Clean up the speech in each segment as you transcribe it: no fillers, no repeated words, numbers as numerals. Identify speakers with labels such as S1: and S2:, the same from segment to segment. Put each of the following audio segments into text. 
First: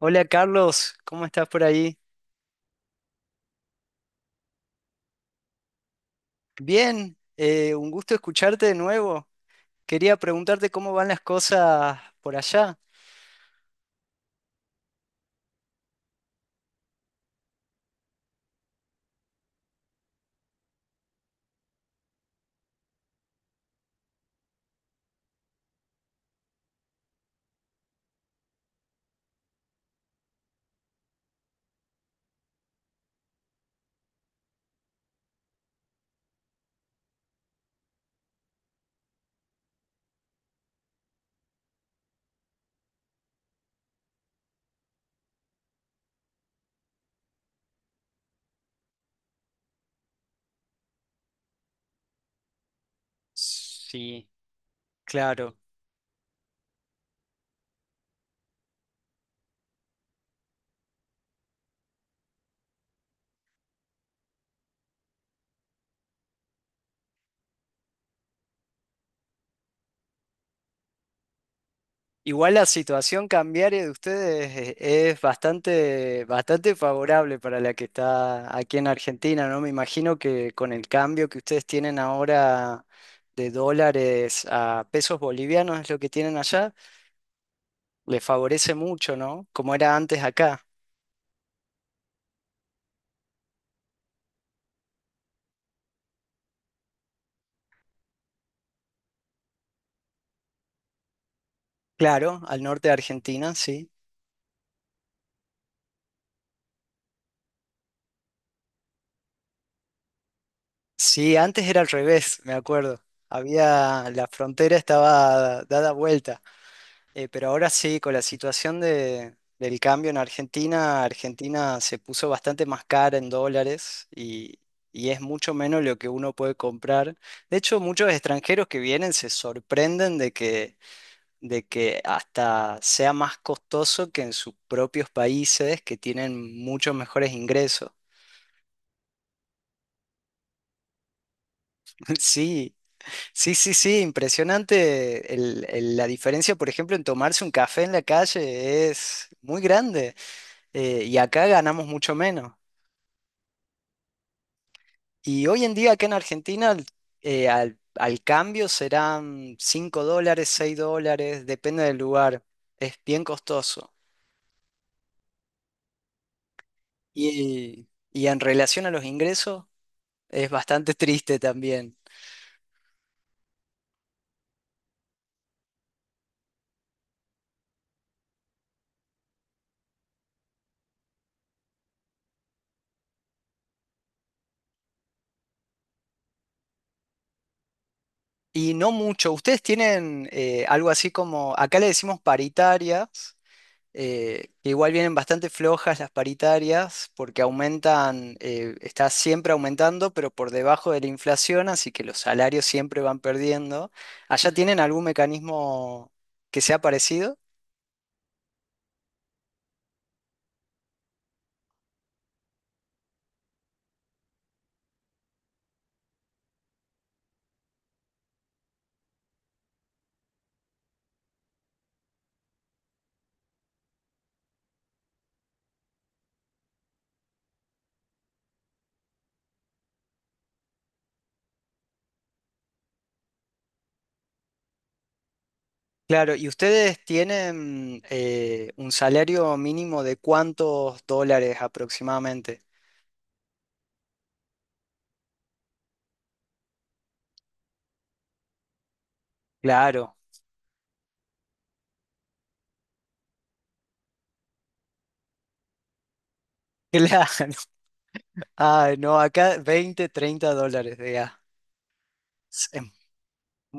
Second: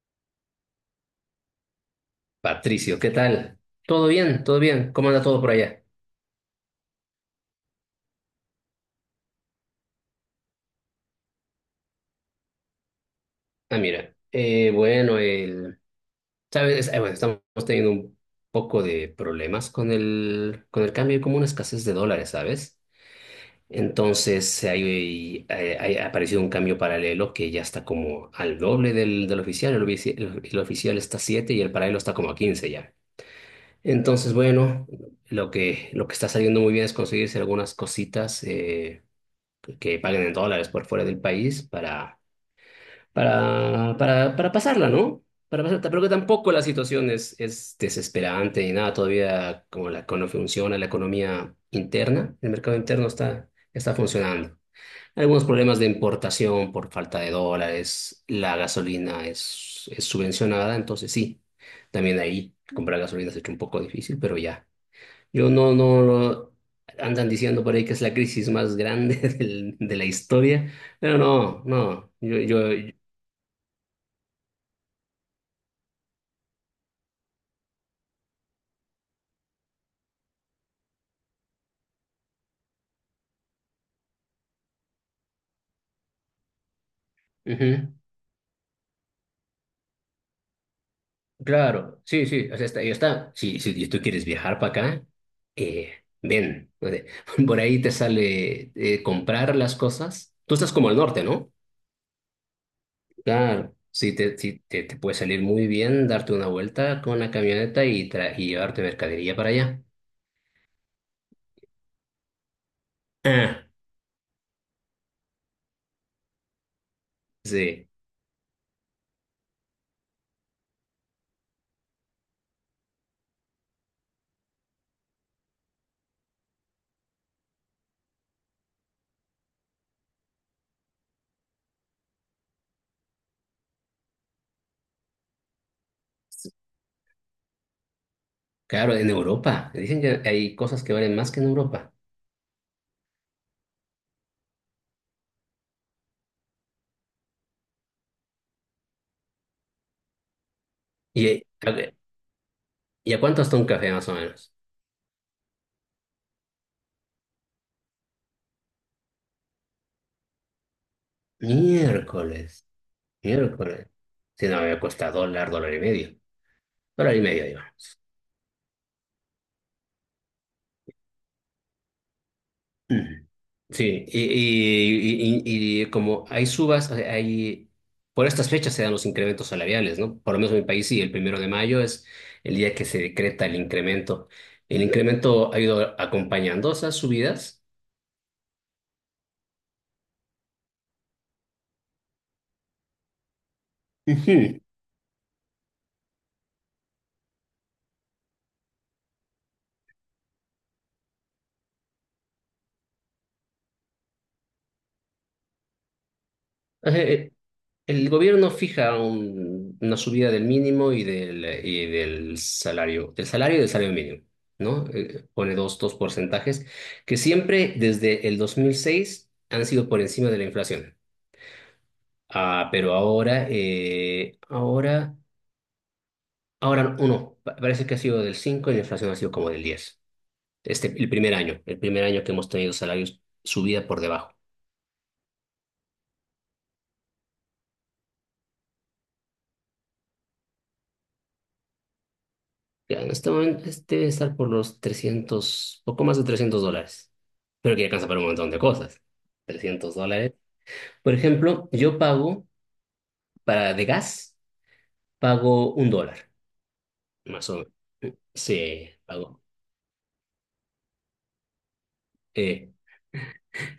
S1: Hola, Carlos, ¿cómo estás por ahí?
S2: Patricio, ¿qué tal? ¿Todo bien? ¿Todo bien? ¿Cómo anda todo por allá?
S1: Bien, un gusto escucharte de nuevo. Quería preguntarte cómo van las cosas por allá.
S2: Ah, mira, bueno, ¿sabes? Bueno, estamos teniendo un poco de problemas con el cambio, hay como una escasez de dólares, ¿sabes? Entonces, ha aparecido un cambio paralelo que ya está como al doble del oficial. El oficial está a 7 y el paralelo está como a 15 ya. Entonces, bueno, lo que está saliendo muy bien es conseguirse algunas cositas que paguen en dólares por fuera del país para pasarla, ¿no? Para pasarla, pero que tampoco la situación es desesperante ni nada, todavía como la economía funciona, la economía interna, el mercado interno está
S1: Sí,
S2: funcionando. Algunos
S1: claro.
S2: problemas de importación por falta de dólares, la gasolina es subvencionada, entonces sí, también ahí comprar gasolina se ha hecho un poco difícil, pero ya. Yo no, no, no- Andan diciendo por ahí que es la crisis más grande del- de la historia, pero no, no,
S1: Igual la situación cambiaria de ustedes, es bastante, bastante favorable para la que está aquí en Argentina, ¿no? Me imagino que con el cambio que ustedes tienen ahora de dólares a pesos bolivianos es lo que tienen allá,
S2: ujú.
S1: les favorece mucho, ¿no? Como era antes acá.
S2: Claro, sí, sí, o sea, está, y está. Si, si tú quieres viajar para acá, ven. O sea, Por ahí te sale comprar las cosas. Tú estás como al norte, ¿no?
S1: Claro, al norte de Argentina,
S2: Claro,
S1: sí.
S2: sí, te puede salir muy bien darte una vuelta con la camioneta y, y llevarte mercadería para allá.
S1: Sí, antes era al revés, me acuerdo.
S2: Ah,
S1: Había, la frontera estaba dada vuelta. Pero ahora
S2: sí,
S1: sí, con la situación del cambio en Argentina, Argentina se puso bastante más cara en dólares y es mucho menos lo que uno puede comprar. De hecho, muchos extranjeros que vienen se sorprenden de que hasta sea más costoso que en sus propios países que tienen muchos mejores ingresos.
S2: claro, en Europa. Dicen que hay cosas que valen más que en Europa.
S1: Sí. Sí, sí, sí, impresionante la diferencia, por ejemplo, en tomarse un café en la calle es muy grande, y
S2: ¿Y, eh,
S1: acá
S2: a
S1: ganamos
S2: ver,
S1: mucho menos.
S2: ¿Y a cuánto está un café más o menos?
S1: Y hoy en día acá en Argentina, al cambio serán $5, $6, depende del lugar,
S2: Miércoles,
S1: es bien
S2: miércoles.
S1: costoso.
S2: Si no, me cuesta dólar, dólar y medio. Dólar y medio,
S1: Y,
S2: digamos.
S1: y en relación a los ingresos es bastante triste también.
S2: Ujú. Sí, como hay subas, o sea, hay, por estas fechas se dan los incrementos salariales, ¿no? Por lo menos en mi país sí, el 1 de mayo es el día que se decreta el incremento. El incremento ha ido acompañando esas subidas.
S1: Y no mucho, ustedes tienen, algo así como, acá le decimos paritarias,
S2: Ujú.
S1: que igual vienen bastante flojas las paritarias porque aumentan, está siempre aumentando, pero por debajo de la inflación, así que los salarios siempre van perdiendo. ¿Allá tienen algún mecanismo que sea
S2: Ajá,
S1: parecido?
S2: el gobierno fija una subida del mínimo y del salario y del salario mínimo, ¿no? Pone dos porcentajes que siempre desde el 2006 han sido por encima de la inflación. Ah, pero ahora, ahora uno, parece que ha sido del 5 y la inflación ha sido como del diez. Este, el primer año que hemos tenido salarios subida por debajo.
S1: Claro, ¿y ustedes tienen, un salario mínimo de cuántos dólares aproximadamente?
S2: Ya, en este momento este debe estar por los trescientos, poco más de 300 dólares. Pero que ya alcanza para un montón de cosas. trescientos
S1: Claro,
S2: dólares. Por ejemplo, yo pago para de gas, pago un dólar, más
S1: claro.
S2: o menos. Sí,
S1: Ah, no,
S2: pago.
S1: acá 20 30 dólares, de gas. Es
S2: Eh,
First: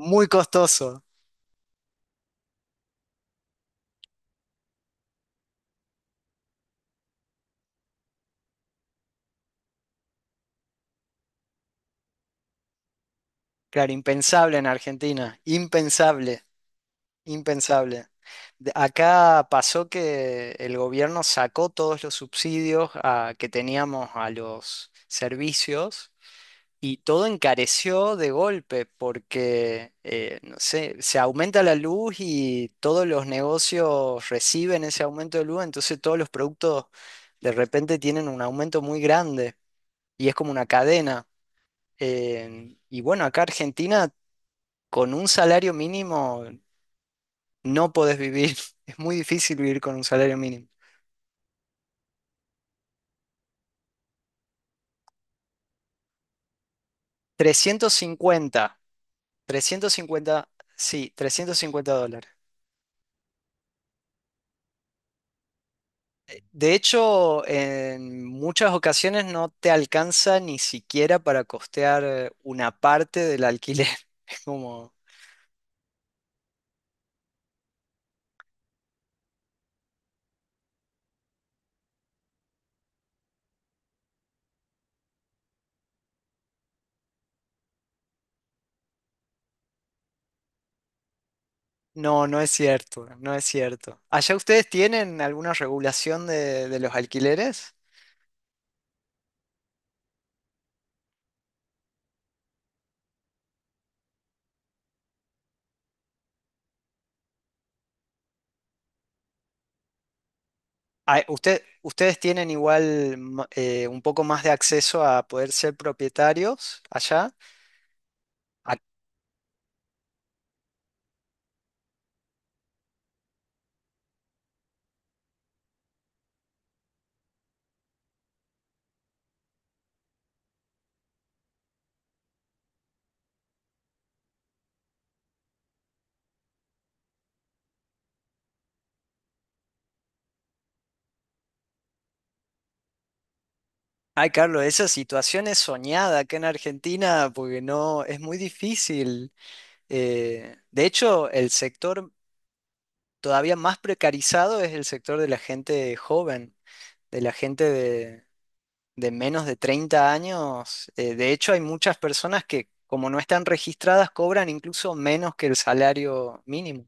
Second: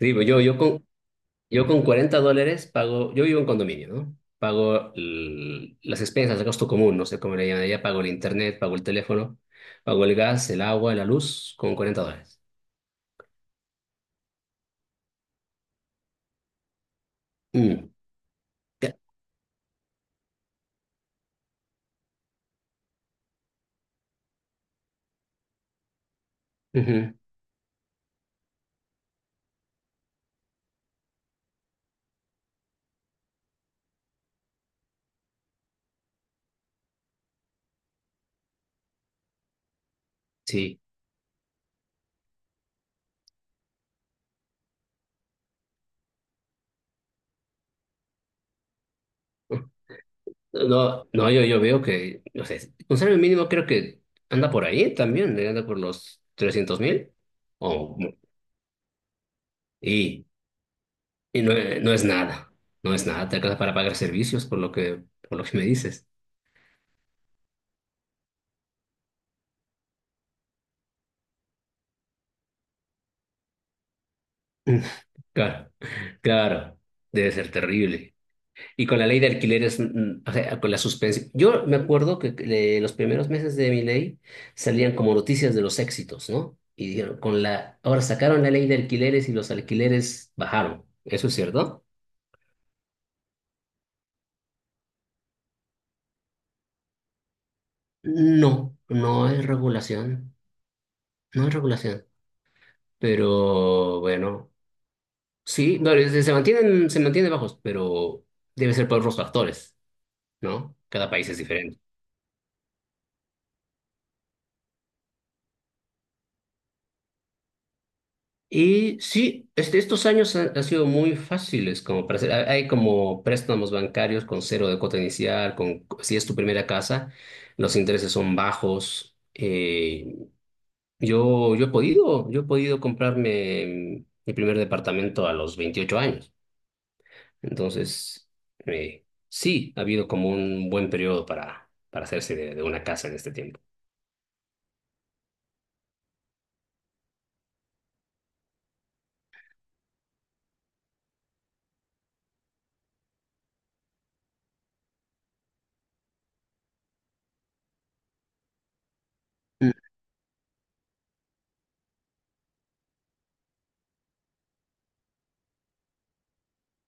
S2: digo,
S1: costoso.
S2: yo con 40 dólares pago, yo vivo en condominio, ¿no? Pago las expensas, el gasto común, no sé cómo le llaman allá, pago el internet, pago el teléfono, pago el gas, el agua, la luz, con 40 dólares.
S1: Claro, impensable en Argentina, impensable,
S2: Mm,
S1: impensable.
S2: ya.
S1: Acá pasó que el gobierno sacó todos los subsidios, que teníamos a los servicios, y
S2: Ujú.
S1: todo encareció de golpe porque, no sé, se aumenta la luz y todos los negocios reciben ese aumento de luz, entonces todos los productos de repente tienen un aumento muy grande y es como una
S2: Sí.
S1: cadena. Y bueno, acá Argentina con un salario mínimo no podés vivir. Es muy difícil vivir con un salario mínimo.
S2: No, no, yo veo que, no sé, un salario mínimo creo que anda por ahí también, anda por los 300.000.
S1: Trescientos
S2: O,
S1: cincuenta, trescientos
S2: y
S1: cincuenta, sí,
S2: y no,
S1: trescientos cincuenta
S2: no es
S1: dólares.
S2: nada, no es nada, te alcanza para pagar servicios por por lo que me dices.
S1: De hecho, en muchas ocasiones no te alcanza ni siquiera para costear, una parte del alquiler. Es como,
S2: Claro, claro, debe ser terrible. Y con la ley de alquileres, o sea, con la suspensión. Yo me acuerdo que los primeros meses de mi ley salían como noticias de los éxitos, ¿no? Y dijeron, ahora sacaron la ley de alquileres y los alquileres bajaron. ¿Eso es cierto?
S1: no, no es cierto, no es cierto. ¿Allá ustedes tienen alguna regulación de los alquileres?
S2: No, no es regulación, no es regulación. Pero bueno, sí, no, se mantienen bajos, pero debe ser por otros factores, ¿no? Cada
S1: Ah,
S2: país es
S1: usted-
S2: diferente.
S1: ustedes tienen igual, un poco más de acceso a poder ser propietarios allá. Ah,
S2: Y sí, este, estos años han, han sido muy fáciles como para hacer. Hay como préstamos bancarios con cero de cuota inicial, con, si es tu primera casa, los intereses son bajos. Yo he podido comprarme mi primer departamento a los 28 años. Entonces, sí, ha habido como un buen periodo para hacerse de una casa en este tiempo.
S1: Ay, Carlos, esa situación es soñada acá en Argentina porque no es muy difícil. De hecho, el sector todavía más precarizado es el sector de la gente joven, de la gente de menos de 30 años. De hecho, hay muchas personas que, como no están registradas, cobran incluso menos que el salario mínimo.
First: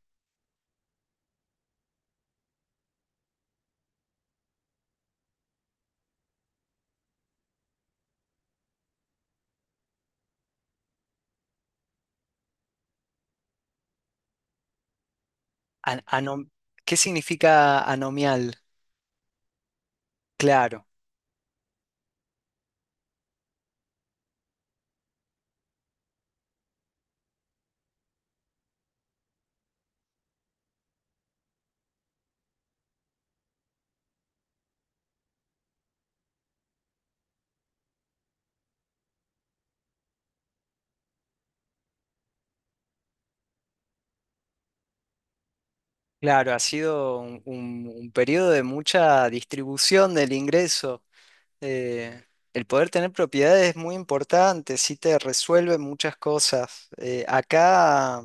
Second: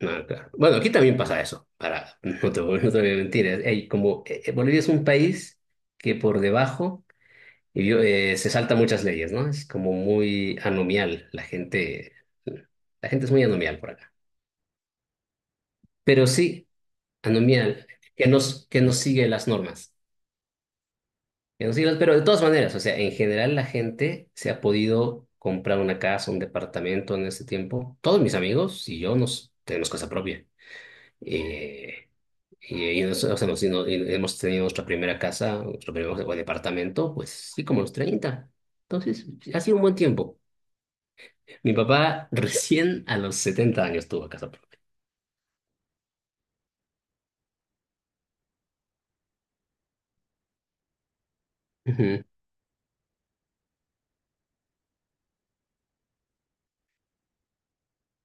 S2: Ah, claro. Bueno, aquí también pasa eso, para, no te, voy, no te voy a mentir. Hay como, Bolivia es un país que por debajo, y yo, se salta muchas leyes, ¿no? Es como muy anomial, la gente es muy anomial por acá.
S1: An-
S2: Pero
S1: anom-
S2: sí,
S1: ¿Qué significa
S2: anomial,
S1: anomial?
S2: que nos sigue las normas.
S1: Claro,
S2: Que nos sigue las- pero de todas maneras, o sea, en general la gente se ha podido comprar una casa, un departamento en ese tiempo. Todos mis amigos y yo nos tenemos casa propia. Eh, Y, o sea, nos- y no- y hemos tenido nuestra primera casa, nuestro primer departamento, pues sí, como a los treinta. Entonces, ha sido un buen tiempo. Mi papá recién a los 70 años tuvo casa propia.
S1: claro, ha sido un periodo de mucha distribución del ingreso. Eh,
S2: Ujú.
S1: el poder tener propiedades es muy importante, sí te resuelve muchas cosas. Acá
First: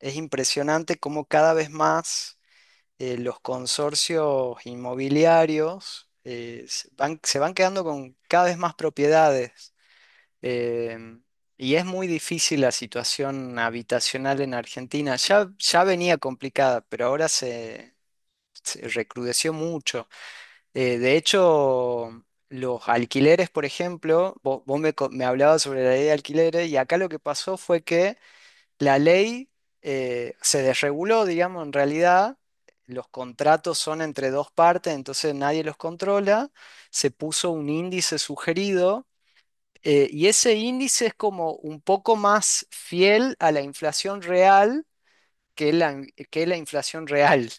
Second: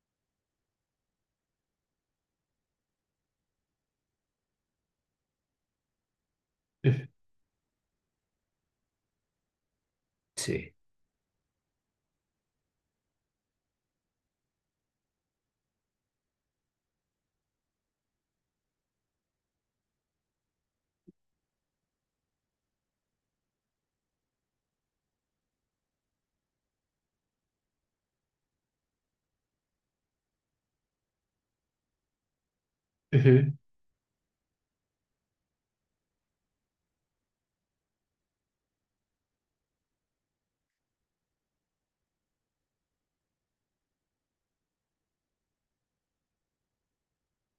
S1: es impresionante cómo cada vez más, los consorcios inmobiliarios, se van quedando con cada vez más propiedades.
S2: Sí.
S1: Em, y es muy difícil la situación habitacional en Argentina. Ya, ya venía complicada, pero ahora se recrudeció mucho. De hecho, los alquileres, por ejemplo, vos me hablabas sobre la ley de alquileres y acá lo que pasó fue que la ley, se desreguló, digamos, en realidad. Los
S2: Ujú.
S1: contratos son entre dos partes, entonces nadie los controla. Se puso un índice sugerido, y ese índice es como un poco más fiel a la inflación real que la inflación real.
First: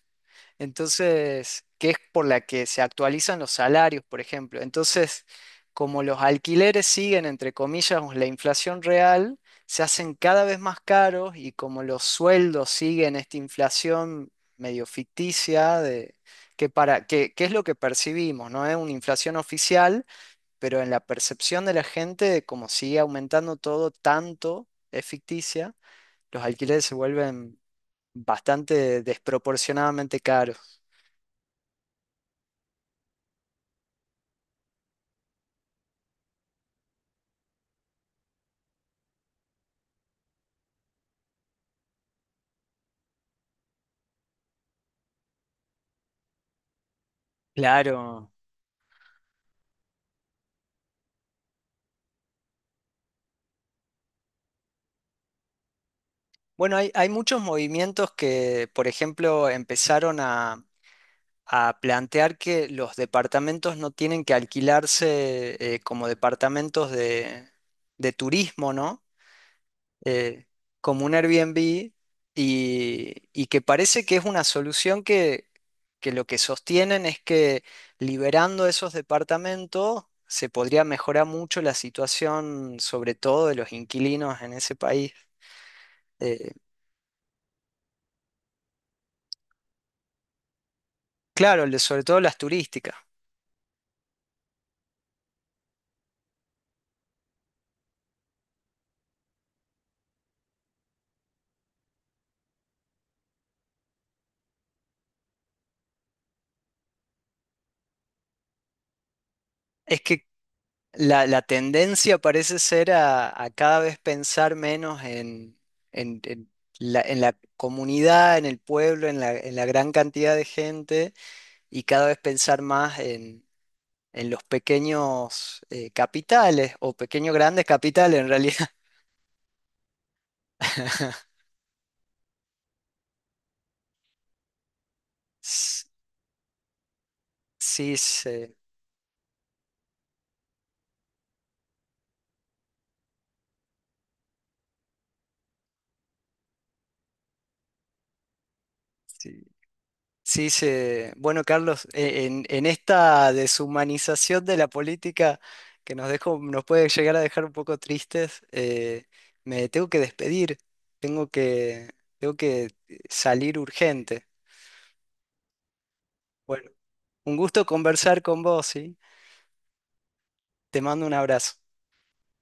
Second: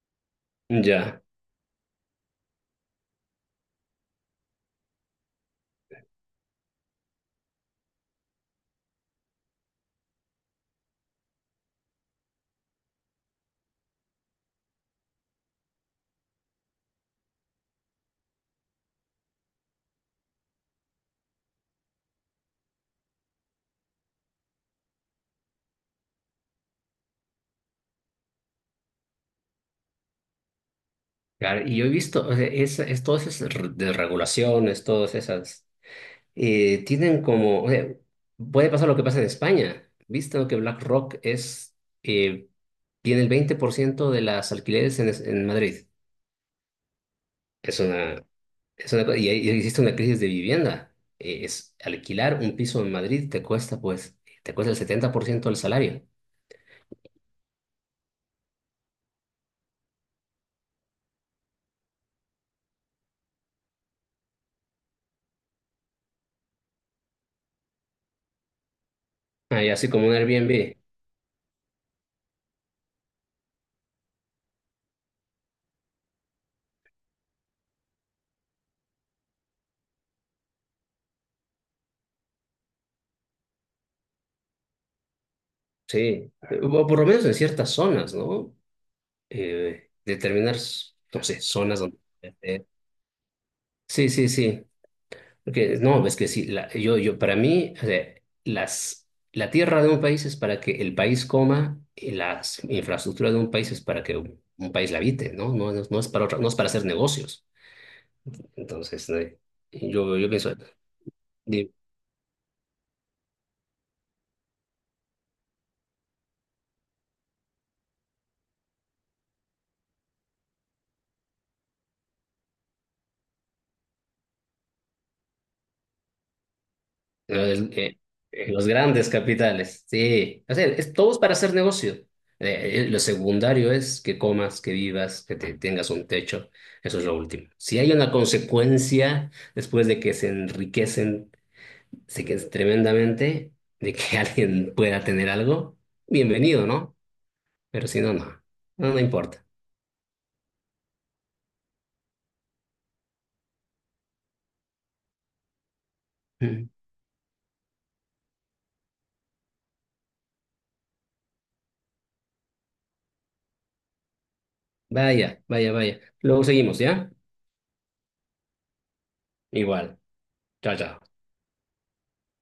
S2: Ya.
S1: Entonces, que es por la que se actualizan los salarios, por ejemplo. Entonces, como los alquileres siguen, entre comillas, la inflación real, se hacen cada vez más caros y como los sueldos siguen esta inflación medio ficticia de, que, para, que, que es lo que percibimos, no es una inflación oficial, pero en la percepción de la gente, como sigue aumentando todo tanto, es ficticia, los alquileres se vuelven bastante desproporcionadamente caros.
S2: Claro, y yo he visto, o sea, todas esas de regulaciones, todas esas, tienen como, o sea, puede pasar lo que pasa en España, visto que BlackRock es, eh, tiene el 20% de las alquileres en, en Madrid. Es una,
S1: Claro.
S2: es una cosa- y ahí existe una crisis de vivienda. Es alquilar un piso en Madrid te cuesta, pues, te cuesta el 70% del salario.
S1: Bueno, hay muchos movimientos que, por ejemplo, empezaron a plantear que los departamentos no tienen que alquilarse, como departamentos de turismo, ¿no?
S2: Ah, y así como un
S1: eh,
S2: Airbnb.
S1: como un Airbnb, y que parece que es una solución que lo que sostienen es que liberando esos departamentos se podría mejorar mucho la situación, sobre todo de los inquilinos en ese país.
S2: Sí.
S1: Eh,
S2: O por lo menos en ciertas zonas, ¿no? Determinar, no sé,
S1: claro,
S2: zonas donde...
S1: sobre todo las
S2: eh,
S1: turísticas.
S2: sí, sí, sí. Porque, no, es que sí, la- para mí, o sea, la tierra de un país es para que el país coma y las infraestructuras de un país es para que un país la habite, ¿no? No, no, no es para otra, no es para hacer negocios. Entonces, no,
S1: Es que
S2: yo pienso,
S1: la
S2: di-
S1: tendencia parece ser a cada vez pensar menos en- en en la comunidad, en el pueblo, en la gran cantidad de gente y cada vez pensar más en los pequeños, capitales o pequeños grandes
S2: el- eh,
S1: capitales en
S2: los
S1: realidad.
S2: grandes capitales, sí, o sea, es, todo es para hacer negocio. Lo secundario es que comas, que vivas,
S1: S-
S2: tengas un techo, eso es lo último. Si hay
S1: Sí,
S2: una
S1: se,
S2: consecuencia después de que se enriquecen, sí que es tremendamente, de que alguien pueda tener algo, bienvenido, ¿no? Pero si no, no, no, no
S1: sí,
S2: importa.
S1: sí se- Bueno, Carlos, en esta deshumanización de la política que nos dejó, nos
S2: Mm.
S1: puede llegar a dejar un poco tristes, me tengo que despedir, tengo que, tengo que salir urgente.
S2: Vaya, vaya, vaya. Luego
S1: Bueno,
S2: seguimos, ¿ya?
S1: un gusto conversar con vos, ¿sí?
S2: Igual. Chao,
S1: Te mando un
S2: chao.
S1: abrazo.